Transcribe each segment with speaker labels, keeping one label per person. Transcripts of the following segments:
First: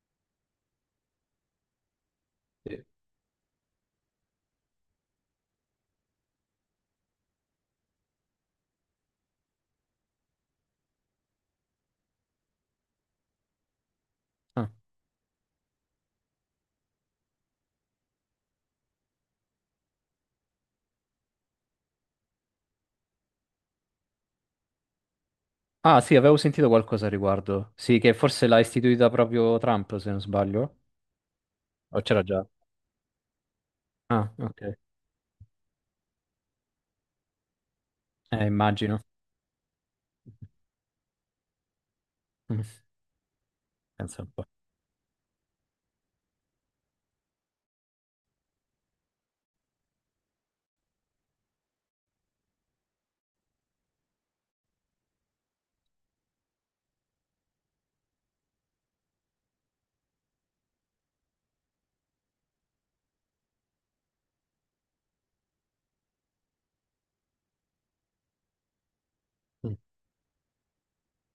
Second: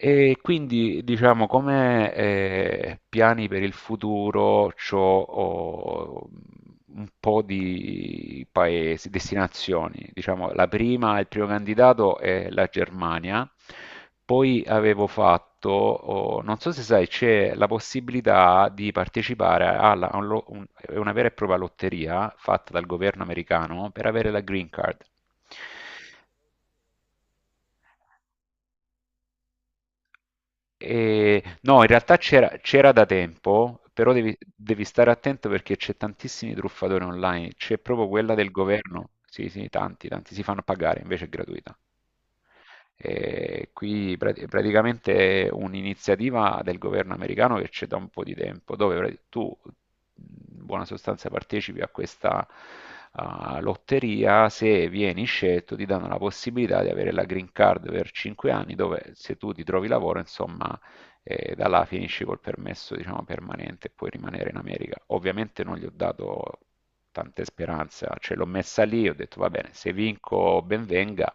Speaker 1: E quindi, diciamo, come
Speaker 2: Sì.
Speaker 1: piani per il futuro, c'ho un po' di paesi, destinazioni. Diciamo, la prima, il primo candidato è la Germania. Poi
Speaker 2: Ah.
Speaker 1: avevo fatto, non so se sai, c'è la possibilità di partecipare alla- a un lo- un- è una vera e propria lotteria fatta dal governo americano per avere la green card.
Speaker 2: Ah, sì, avevo sentito qualcosa a riguardo. Sì, che forse l'ha istituita proprio Trump, se non sbaglio.
Speaker 1: No, in
Speaker 2: O
Speaker 1: realtà
Speaker 2: c'era già? Mm.
Speaker 1: c'era da tempo, però
Speaker 2: Ah,
Speaker 1: devi,
Speaker 2: ok.
Speaker 1: devi stare attento perché c'è tantissimi truffatori online, c'è proprio quella
Speaker 2: Eh,
Speaker 1: del
Speaker 2: immagino.
Speaker 1: governo, sì sì, tanti, tanti si fanno pagare, invece è gratuita.
Speaker 2: Mm.
Speaker 1: E qui
Speaker 2: Pensa un po'.
Speaker 1: praticamente è un'iniziativa del governo americano che c'è da un po' di tempo, dove tu in buona sostanza partecipi a questa lotteria, se vieni scelto ti danno la possibilità di avere la green card per 5 anni, dove se tu ti trovi lavoro, insomma, da là finisci col permesso, diciamo, permanente e puoi rimanere in America. Ovviamente non gli ho dato tante speranze, ce l'ho messa lì, ho detto va bene,
Speaker 2: Mm.
Speaker 1: se vinco ben venga.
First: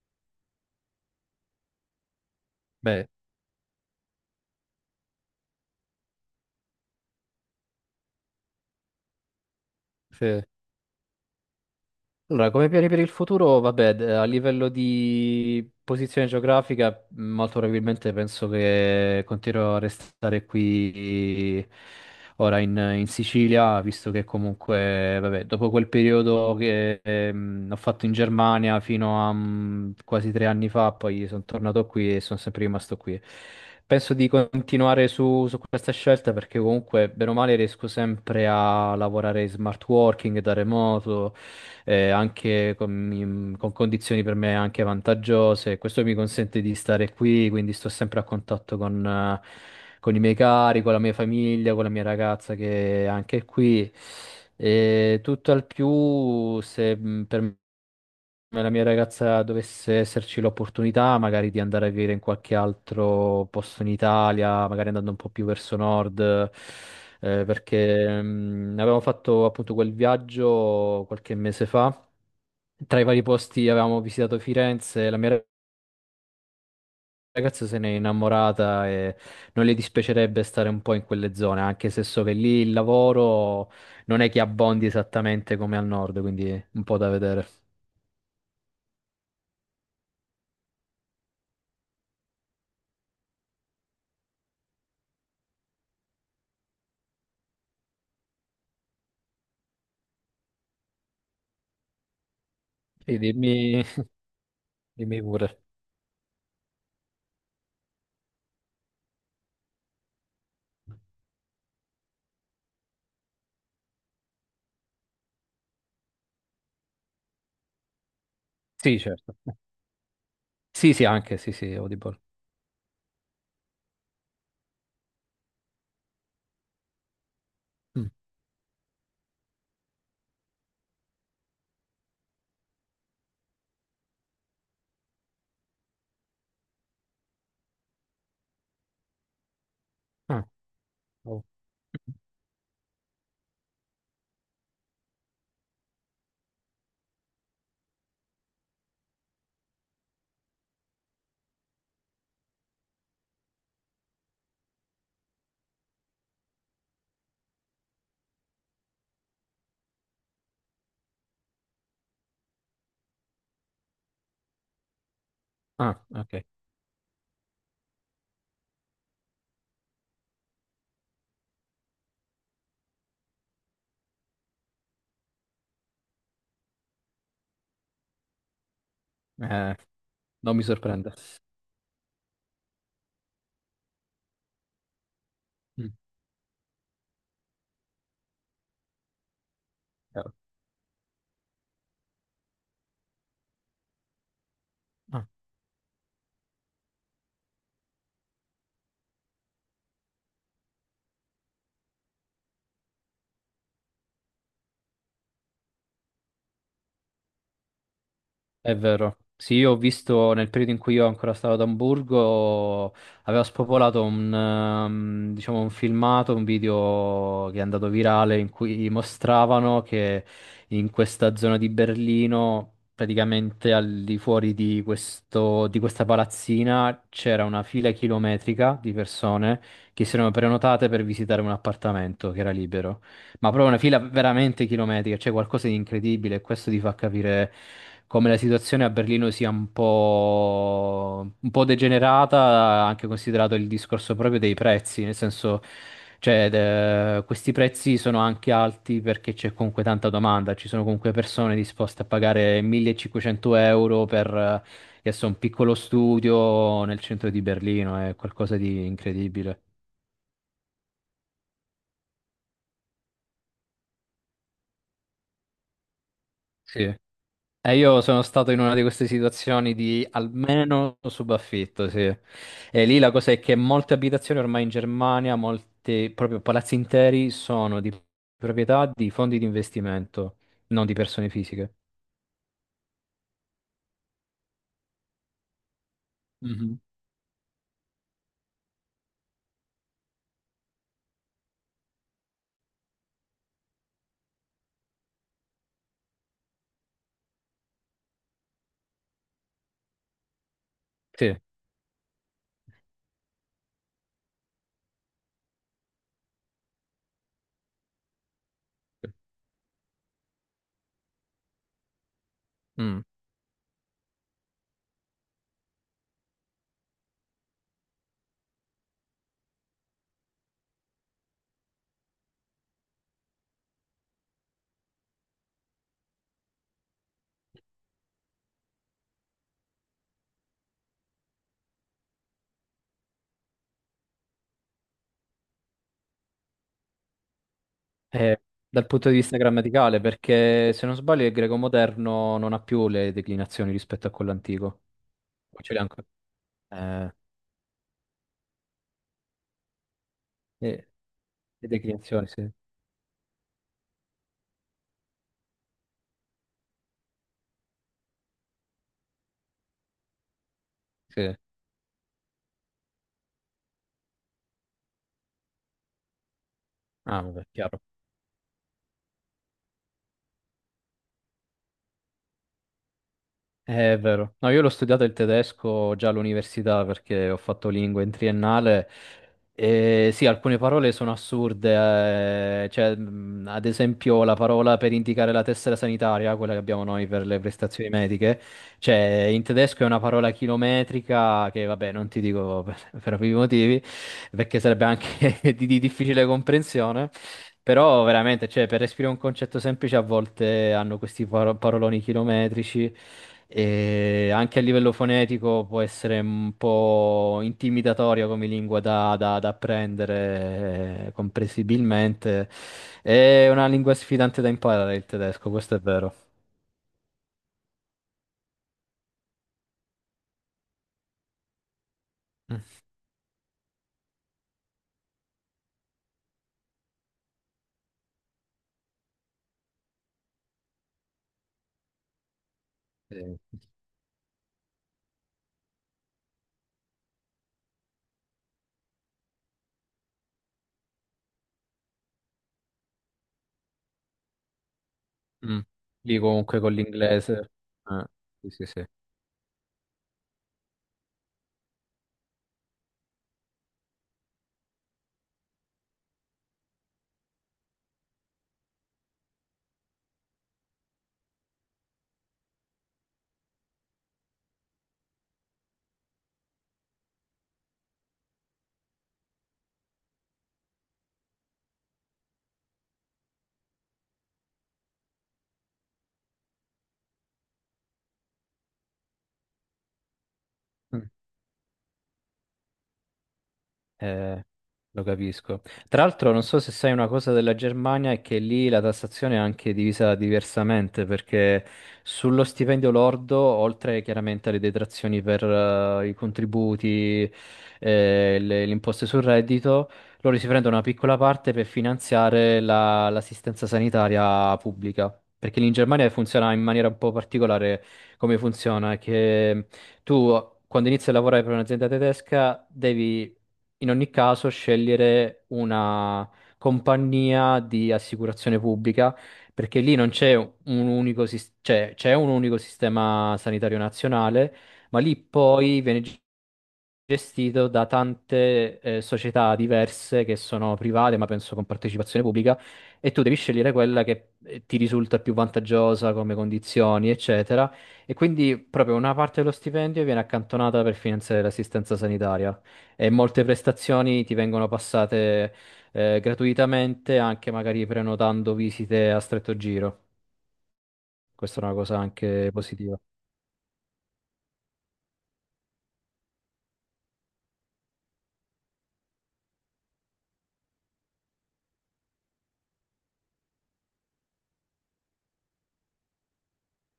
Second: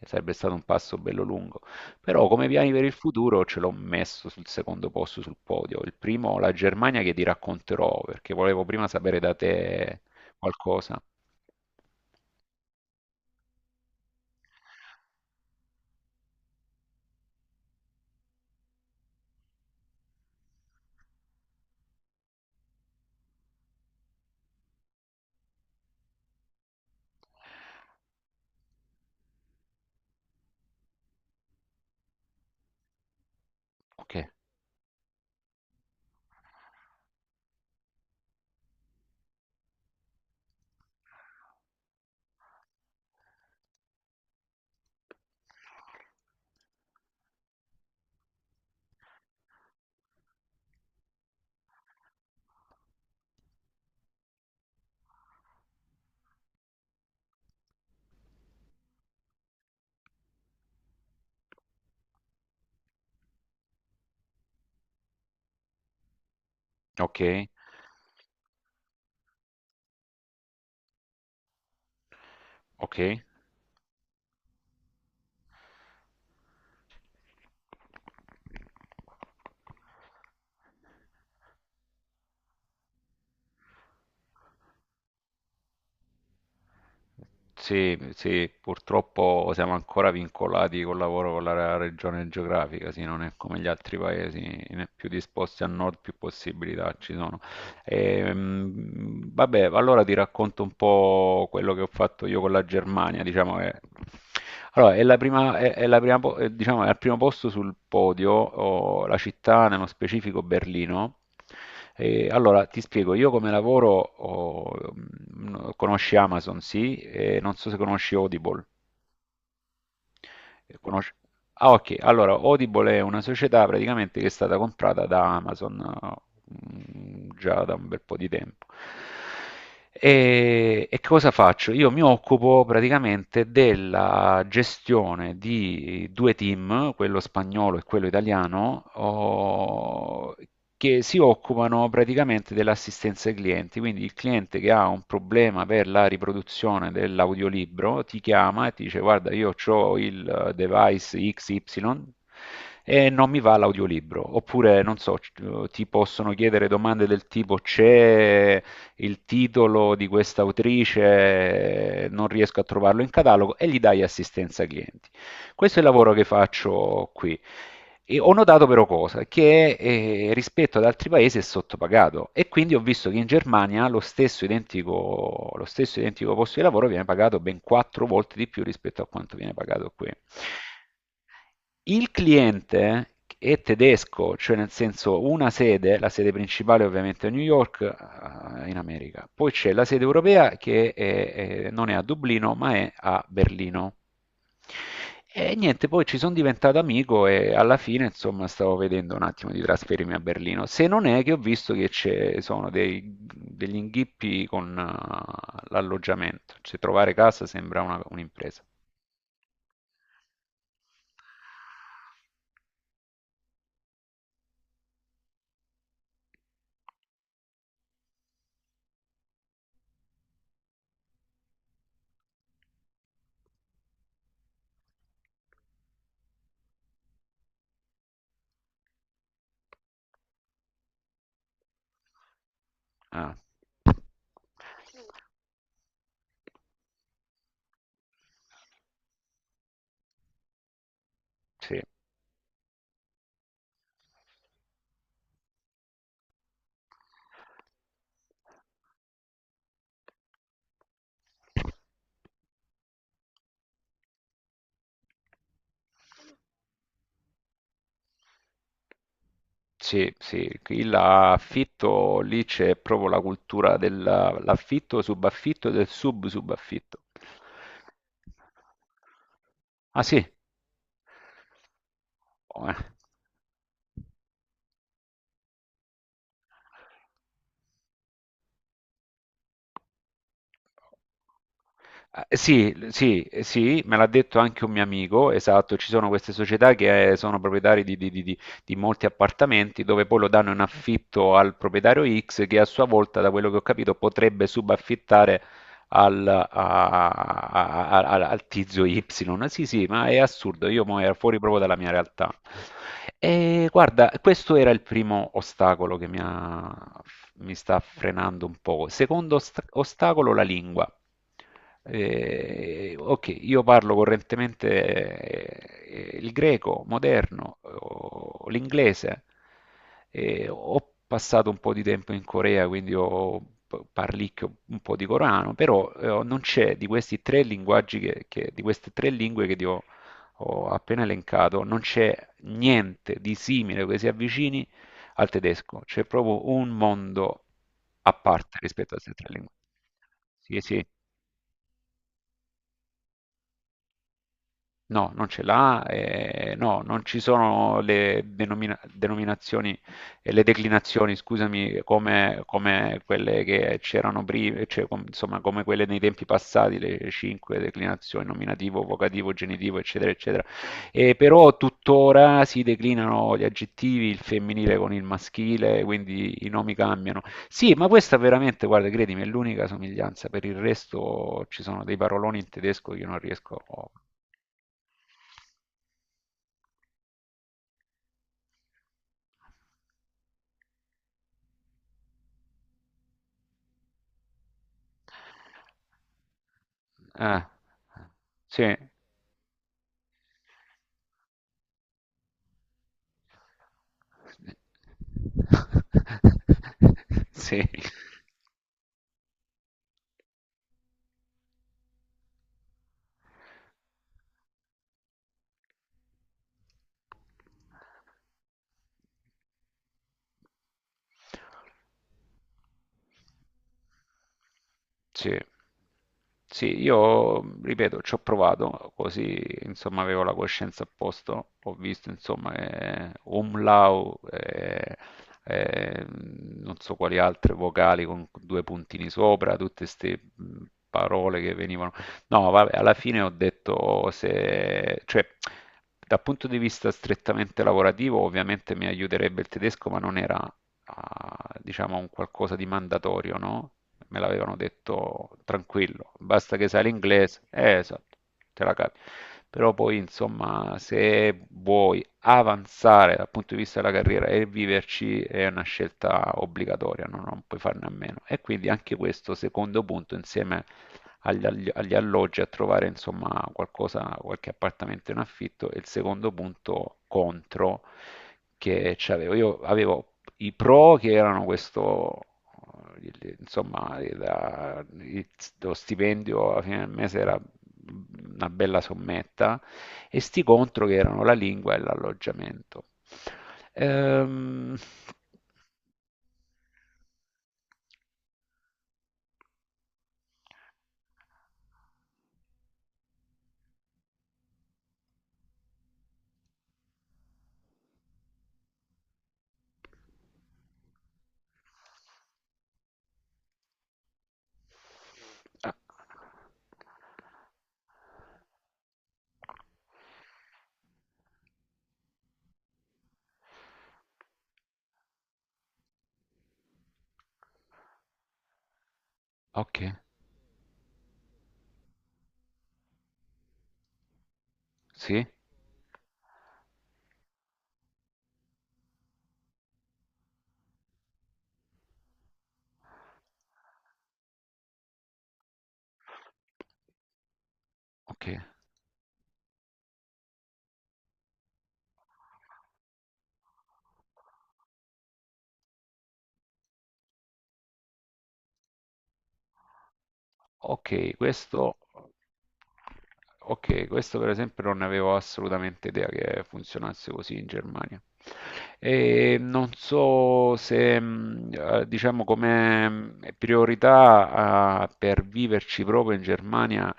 Speaker 1: Sarebbe stato un passo bello lungo, però come piani per il
Speaker 2: Beh,
Speaker 1: futuro ce l'ho messo sul secondo posto sul podio. Il primo, la Germania, che ti racconterò perché volevo prima sapere da te
Speaker 2: sì.
Speaker 1: qualcosa.
Speaker 2: Allora, come piani per il futuro, vabbè, a livello di posizione geografica, molto probabilmente penso che continuerò a restare qui ora in Sicilia, visto che comunque, vabbè, dopo quel periodo che ho fatto in Germania fino a quasi 3 anni fa, poi sono tornato qui e sono sempre rimasto qui.
Speaker 1: Ok,
Speaker 2: Penso di continuare su questa scelta perché comunque, bene o male, riesco sempre a lavorare in smart working da remoto, anche con, con condizioni per me anche vantaggiose. Questo mi consente di stare qui, quindi sto sempre a contatto con i miei cari, con la mia famiglia, con la mia ragazza che è anche qui. E tutto al più, se per me la mia ragazza dovesse esserci l'opportunità magari di andare a vivere in qualche altro posto in Italia, magari andando un po' più verso nord,
Speaker 1: ok,
Speaker 2: perché avevamo fatto appunto quel viaggio qualche mese fa.
Speaker 1: ok.
Speaker 2: Tra i vari posti avevamo visitato Firenze, la mia ragazza se n'è innamorata e non le dispiacerebbe stare un po' in quelle zone, anche se so che lì il lavoro non è che abbondi esattamente come al nord, quindi è un po' da vedere.
Speaker 1: Sì, sì, purtroppo siamo ancora vincolati col lavoro con la regione geografica, sì, non è come gli altri paesi, né più disposti a nord più possibilità ci sono. Vabbè, allora ti racconto un po' quello che ho fatto io con la
Speaker 2: E
Speaker 1: Germania, diciamo che...
Speaker 2: dimmi,
Speaker 1: Allora, è la
Speaker 2: dimmi
Speaker 1: prima,
Speaker 2: pure.
Speaker 1: è la prima diciamo, è al primo posto sul podio, la città, nello specifico Berlino. E allora, ti spiego, io come lavoro, conosci Amazon, sì, e non so se conosci Audible.
Speaker 2: Sì, certo.
Speaker 1: Eh,
Speaker 2: Sì, sì,
Speaker 1: conosce-
Speaker 2: anche, sì,
Speaker 1: Ah,
Speaker 2: sì,
Speaker 1: ok.
Speaker 2: Audible.
Speaker 1: Allora, Audible è una società praticamente che è stata comprata da Amazon già da un bel
Speaker 2: Mm.
Speaker 1: po' di tempo. E cosa faccio? Io mi occupo praticamente della gestione di due team, quello spagnolo e quello italiano,
Speaker 2: Ah,
Speaker 1: che si
Speaker 2: oh.
Speaker 1: occupano praticamente dell'assistenza ai clienti. Quindi il cliente che ha un problema per la riproduzione dell'audiolibro ti chiama e ti dice: Guarda, io ho il device XY e non mi va l'audiolibro. Oppure, non so, ti possono chiedere domande del tipo: C'è il titolo di questa autrice? Non riesco a trovarlo in catalogo e gli dai assistenza ai clienti. Questo è il
Speaker 2: Ah,
Speaker 1: lavoro che
Speaker 2: ok.
Speaker 1: faccio qui. E ho notato però cosa? Che rispetto ad altri paesi è sottopagato e quindi ho visto che in Germania lo stesso identico posto di lavoro viene pagato ben quattro volte di più rispetto a quanto viene
Speaker 2: Eh,
Speaker 1: pagato qui.
Speaker 2: non mi sorprende.
Speaker 1: Il cliente è tedesco, cioè nel senso una
Speaker 2: Mm.
Speaker 1: sede, la sede principale ovviamente è New York, in America. Poi c'è la sede
Speaker 2: Chiaro.
Speaker 1: europea che non è a Dublino, ma è a Berlino. E niente, poi ci sono diventato amico e alla fine, insomma, stavo vedendo un attimo di trasferirmi a Berlino. Se non è che ho visto che ci sono degli inghippi con l'alloggiamento, cioè trovare casa sembra un'impresa.
Speaker 2: È vero. Sì, io ho visto nel periodo in cui io ancora stavo ad Amburgo, aveva spopolato diciamo, un filmato, un video che è andato virale in cui mostravano che in questa zona di Berlino, praticamente al di fuori di questa palazzina, c'era una fila chilometrica di persone che si erano prenotate per visitare un appartamento che era libero.
Speaker 1: Ah,
Speaker 2: Ma proprio una fila veramente chilometrica, c'è qualcosa di incredibile e questo ti fa capire come la situazione a Berlino sia un po'
Speaker 1: sì.
Speaker 2: degenerata, anche considerato il discorso proprio dei prezzi, nel senso, cioè, questi prezzi sono anche alti perché c'è comunque tanta domanda, ci sono comunque persone disposte a pagare 1500 euro per adesso un piccolo studio nel centro di Berlino, è qualcosa di incredibile.
Speaker 1: Sì, sì, qui l'affitto, lì c'è proprio la cultura dell'affitto, subaffitto e del
Speaker 2: Sì.
Speaker 1: sub-subaffitto.
Speaker 2: E io sono stato in una di queste situazioni
Speaker 1: Ah
Speaker 2: di
Speaker 1: sì?
Speaker 2: almeno subaffitto, sì.
Speaker 1: Oh, eh.
Speaker 2: E lì la cosa è che molte abitazioni ormai in Germania, molti proprio palazzi interi sono di proprietà di fondi di investimento, non di persone fisiche.
Speaker 1: Sì, sì, sì, me l'ha detto anche un mio amico, esatto, ci sono queste società
Speaker 2: Mhm.
Speaker 1: che sono proprietari di molti appartamenti dove poi lo danno in affitto al proprietario X che a sua volta, da quello che ho capito, potrebbe subaffittare al, a- a- a- a- al tizio Y. Sì, sì, ma è assurdo, io mo ero
Speaker 2: Sì.
Speaker 1: fuori proprio dalla mia realtà. E guarda, questo era il primo ostacolo che mi sta frenando un po'. Secondo ostacolo, la lingua.
Speaker 2: Mm.
Speaker 1: Ok, io parlo correntemente il greco moderno, o l'inglese, ho passato un po' di tempo in Corea, quindi parlicchio un po' di Corano, però non c'è di questi tre linguaggi di queste tre lingue che ti ho appena elencato, non c'è niente di simile che si avvicini al tedesco, c'è proprio un mondo a
Speaker 2: Eh,
Speaker 1: parte
Speaker 2: dal
Speaker 1: rispetto a
Speaker 2: punto
Speaker 1: queste
Speaker 2: di
Speaker 1: tre
Speaker 2: vista
Speaker 1: lingue.
Speaker 2: grammaticale,
Speaker 1: Sì,
Speaker 2: perché
Speaker 1: sì.
Speaker 2: se non sbaglio il greco moderno non ha più le declinazioni rispetto a quello antico.
Speaker 1: No, non ce
Speaker 2: O ce le
Speaker 1: l'ha,
Speaker 2: ha ancora?
Speaker 1: no, non
Speaker 2: Eh,
Speaker 1: ci sono le denominazioni, le
Speaker 2: le,
Speaker 1: declinazioni,
Speaker 2: le
Speaker 1: scusami,
Speaker 2: declinazioni,
Speaker 1: come,
Speaker 2: sì.
Speaker 1: come quelle che c'erano prima, cioè, insomma, come quelle nei tempi passati, le cinque declinazioni, nominativo, vocativo, genitivo, eccetera, eccetera.
Speaker 2: Sì.
Speaker 1: Però tuttora si declinano gli aggettivi, il femminile con il maschile, quindi i nomi cambiano.
Speaker 2: Ah, vabbè,
Speaker 1: Sì,
Speaker 2: chiaro.
Speaker 1: ma questa veramente, guarda, credimi, è l'unica somiglianza, per il resto ci sono dei paroloni in tedesco che io non riesco a...
Speaker 2: È vero. No, io l'ho studiato il tedesco già all'università perché ho fatto lingue in triennale e sì, alcune parole sono assurde, cioè, ad esempio la parola per indicare la tessera sanitaria, quella che abbiamo noi per le
Speaker 1: Eh,
Speaker 2: prestazioni mediche,
Speaker 1: sì.
Speaker 2: cioè in tedesco è una parola chilometrica che vabbè non ti dico per ovvi motivi perché sarebbe anche di difficile comprensione.
Speaker 1: Sì.
Speaker 2: Però veramente, cioè, per esprimere un concetto semplice a volte hanno questi paroloni chilometrici e anche a livello fonetico può essere un po' intimidatorio come lingua da apprendere, comprensibilmente. È una lingua sfidante da imparare il
Speaker 1: Sì.
Speaker 2: tedesco, questo è vero.
Speaker 1: Sì, io ripeto, ci ho provato, così insomma avevo la coscienza a posto, ho visto insomma
Speaker 2: Mm.
Speaker 1: umlau, non so quali altre vocali con due puntini sopra, tutte queste parole che venivano. No, vabbè, alla fine ho
Speaker 2: Sì.
Speaker 1: detto se, cioè, dal punto di vista strettamente lavorativo, ovviamente mi aiuterebbe il tedesco, ma non era a, diciamo, a un qualcosa di mandatorio, no? Me l'avevano detto
Speaker 2: Mm.
Speaker 1: tranquillo,
Speaker 2: Lì
Speaker 1: basta
Speaker 2: comunque
Speaker 1: che
Speaker 2: con
Speaker 1: sai l'inglese,
Speaker 2: l'inglese.
Speaker 1: esatto, te la capi. Però poi, insomma, se vuoi avanzare dal punto di vista della carriera e viverci è una scelta obbligatoria, no? Non puoi farne a meno. E quindi anche questo secondo punto, insieme agli alloggi, a trovare, insomma, qualcosa, qualche appartamento in affitto, e il secondo punto contro che c'avevo. Io avevo i pro che erano questo, insomma, lo stipendio alla fine del mese era una bella sommetta, e sti contro che
Speaker 2: Eh.
Speaker 1: erano la lingua e l'alloggiamento.
Speaker 2: Eh,
Speaker 1: Ehm,
Speaker 2: lo capisco. Tra l'altro, non so se sai una cosa della Germania, è che lì la tassazione è anche divisa diversamente, perché sullo stipendio lordo, oltre chiaramente alle detrazioni per i contributi, le imposte sul reddito, loro si prendono una piccola parte per finanziare l'assistenza sanitaria pubblica. Perché lì
Speaker 1: ah,
Speaker 2: in Germania funziona in maniera un po' particolare come funziona, è che tu quando inizi a lavorare per un'azienda tedesca devi in ogni caso scegliere una compagnia di assicurazione pubblica,
Speaker 1: ok,
Speaker 2: perché lì non c'è un unico, cioè, c'è un unico sistema sanitario nazionale, ma lì
Speaker 1: sì,
Speaker 2: poi viene gestito da tante società diverse che sono private, ma penso con partecipazione pubblica, e tu devi scegliere quella che ti risulta più vantaggiosa come condizioni, eccetera. E
Speaker 1: ok.
Speaker 2: quindi proprio una parte dello stipendio viene accantonata per finanziare l'assistenza sanitaria e molte prestazioni ti vengono passate gratuitamente, anche magari prenotando visite a stretto giro.
Speaker 1: Ok,
Speaker 2: Questa è una
Speaker 1: questo,
Speaker 2: cosa anche positiva.
Speaker 1: ok, questo per esempio non ne avevo assolutamente idea che funzionasse così in Germania. E non so se, diciamo, come priorità, per viverci proprio in Germania,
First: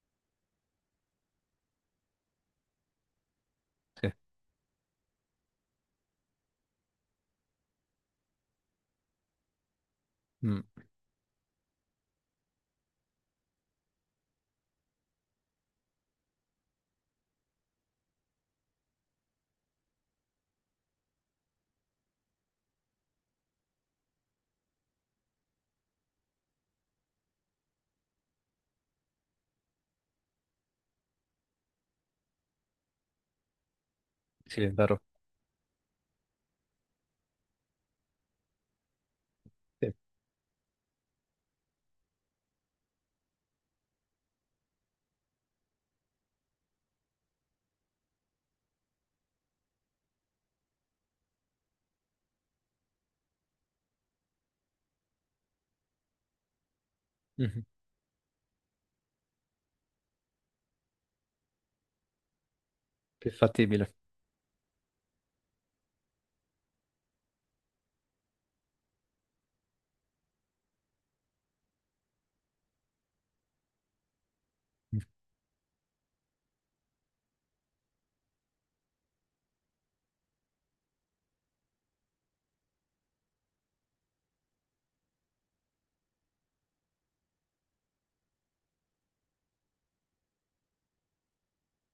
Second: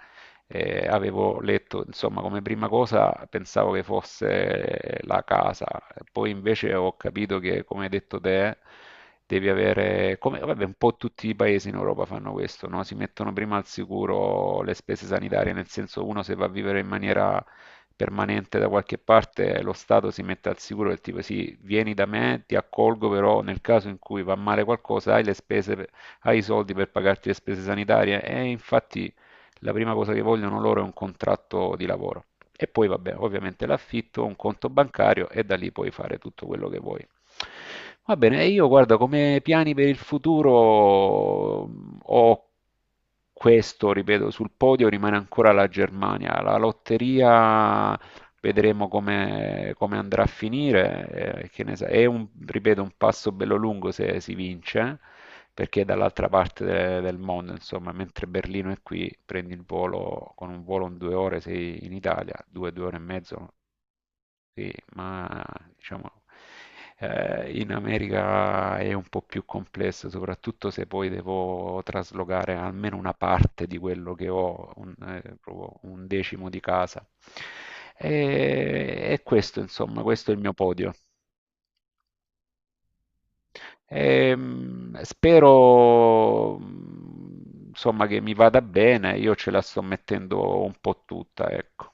Speaker 1: avevo letto, insomma, come prima cosa pensavo che
Speaker 2: Sì,
Speaker 1: fosse la casa, poi invece ho capito che, come hai detto te, devi avere, come
Speaker 2: mm,
Speaker 1: vabbè, un po' tutti i paesi in Europa fanno questo, no? Si mettono prima al sicuro le spese sanitarie, nel senso uno se va a vivere in maniera permanente da qualche parte, lo Stato si mette al sicuro del tipo sì, vieni da me, ti accolgo, però nel caso in cui va male qualcosa hai le spese, hai i soldi per pagarti le spese sanitarie e infatti la prima cosa che vogliono loro è un contratto di lavoro. E poi, vabbè, ovviamente l'affitto, un
Speaker 2: sì,
Speaker 1: conto
Speaker 2: è vero.
Speaker 1: bancario e da lì puoi fare tutto quello che vuoi. Va bene, e io guarda, come piani per
Speaker 2: Sì.
Speaker 1: il futuro ho questo, ripeto, sul podio rimane ancora la Germania. La lotteria vedremo come andrà a finire, è un, ripeto, un passo bello lungo se si vince, perché è dall'altra parte del mondo,
Speaker 2: Mhm.
Speaker 1: insomma, mentre Berlino è qui, prendi il volo, con un volo in 2 ore sei in Italia, due ore e
Speaker 2: Più
Speaker 1: mezzo,
Speaker 2: fattibile.
Speaker 1: sì, ma diciamo in America è un po' più complesso, soprattutto se poi devo traslocare almeno una parte di quello che ho,
Speaker 2: Mm.
Speaker 1: proprio un decimo di casa. E questo, insomma, questo è il mio podio. Spero, insomma, che mi vada bene, io ce la sto mettendo un po' tutta, ecco.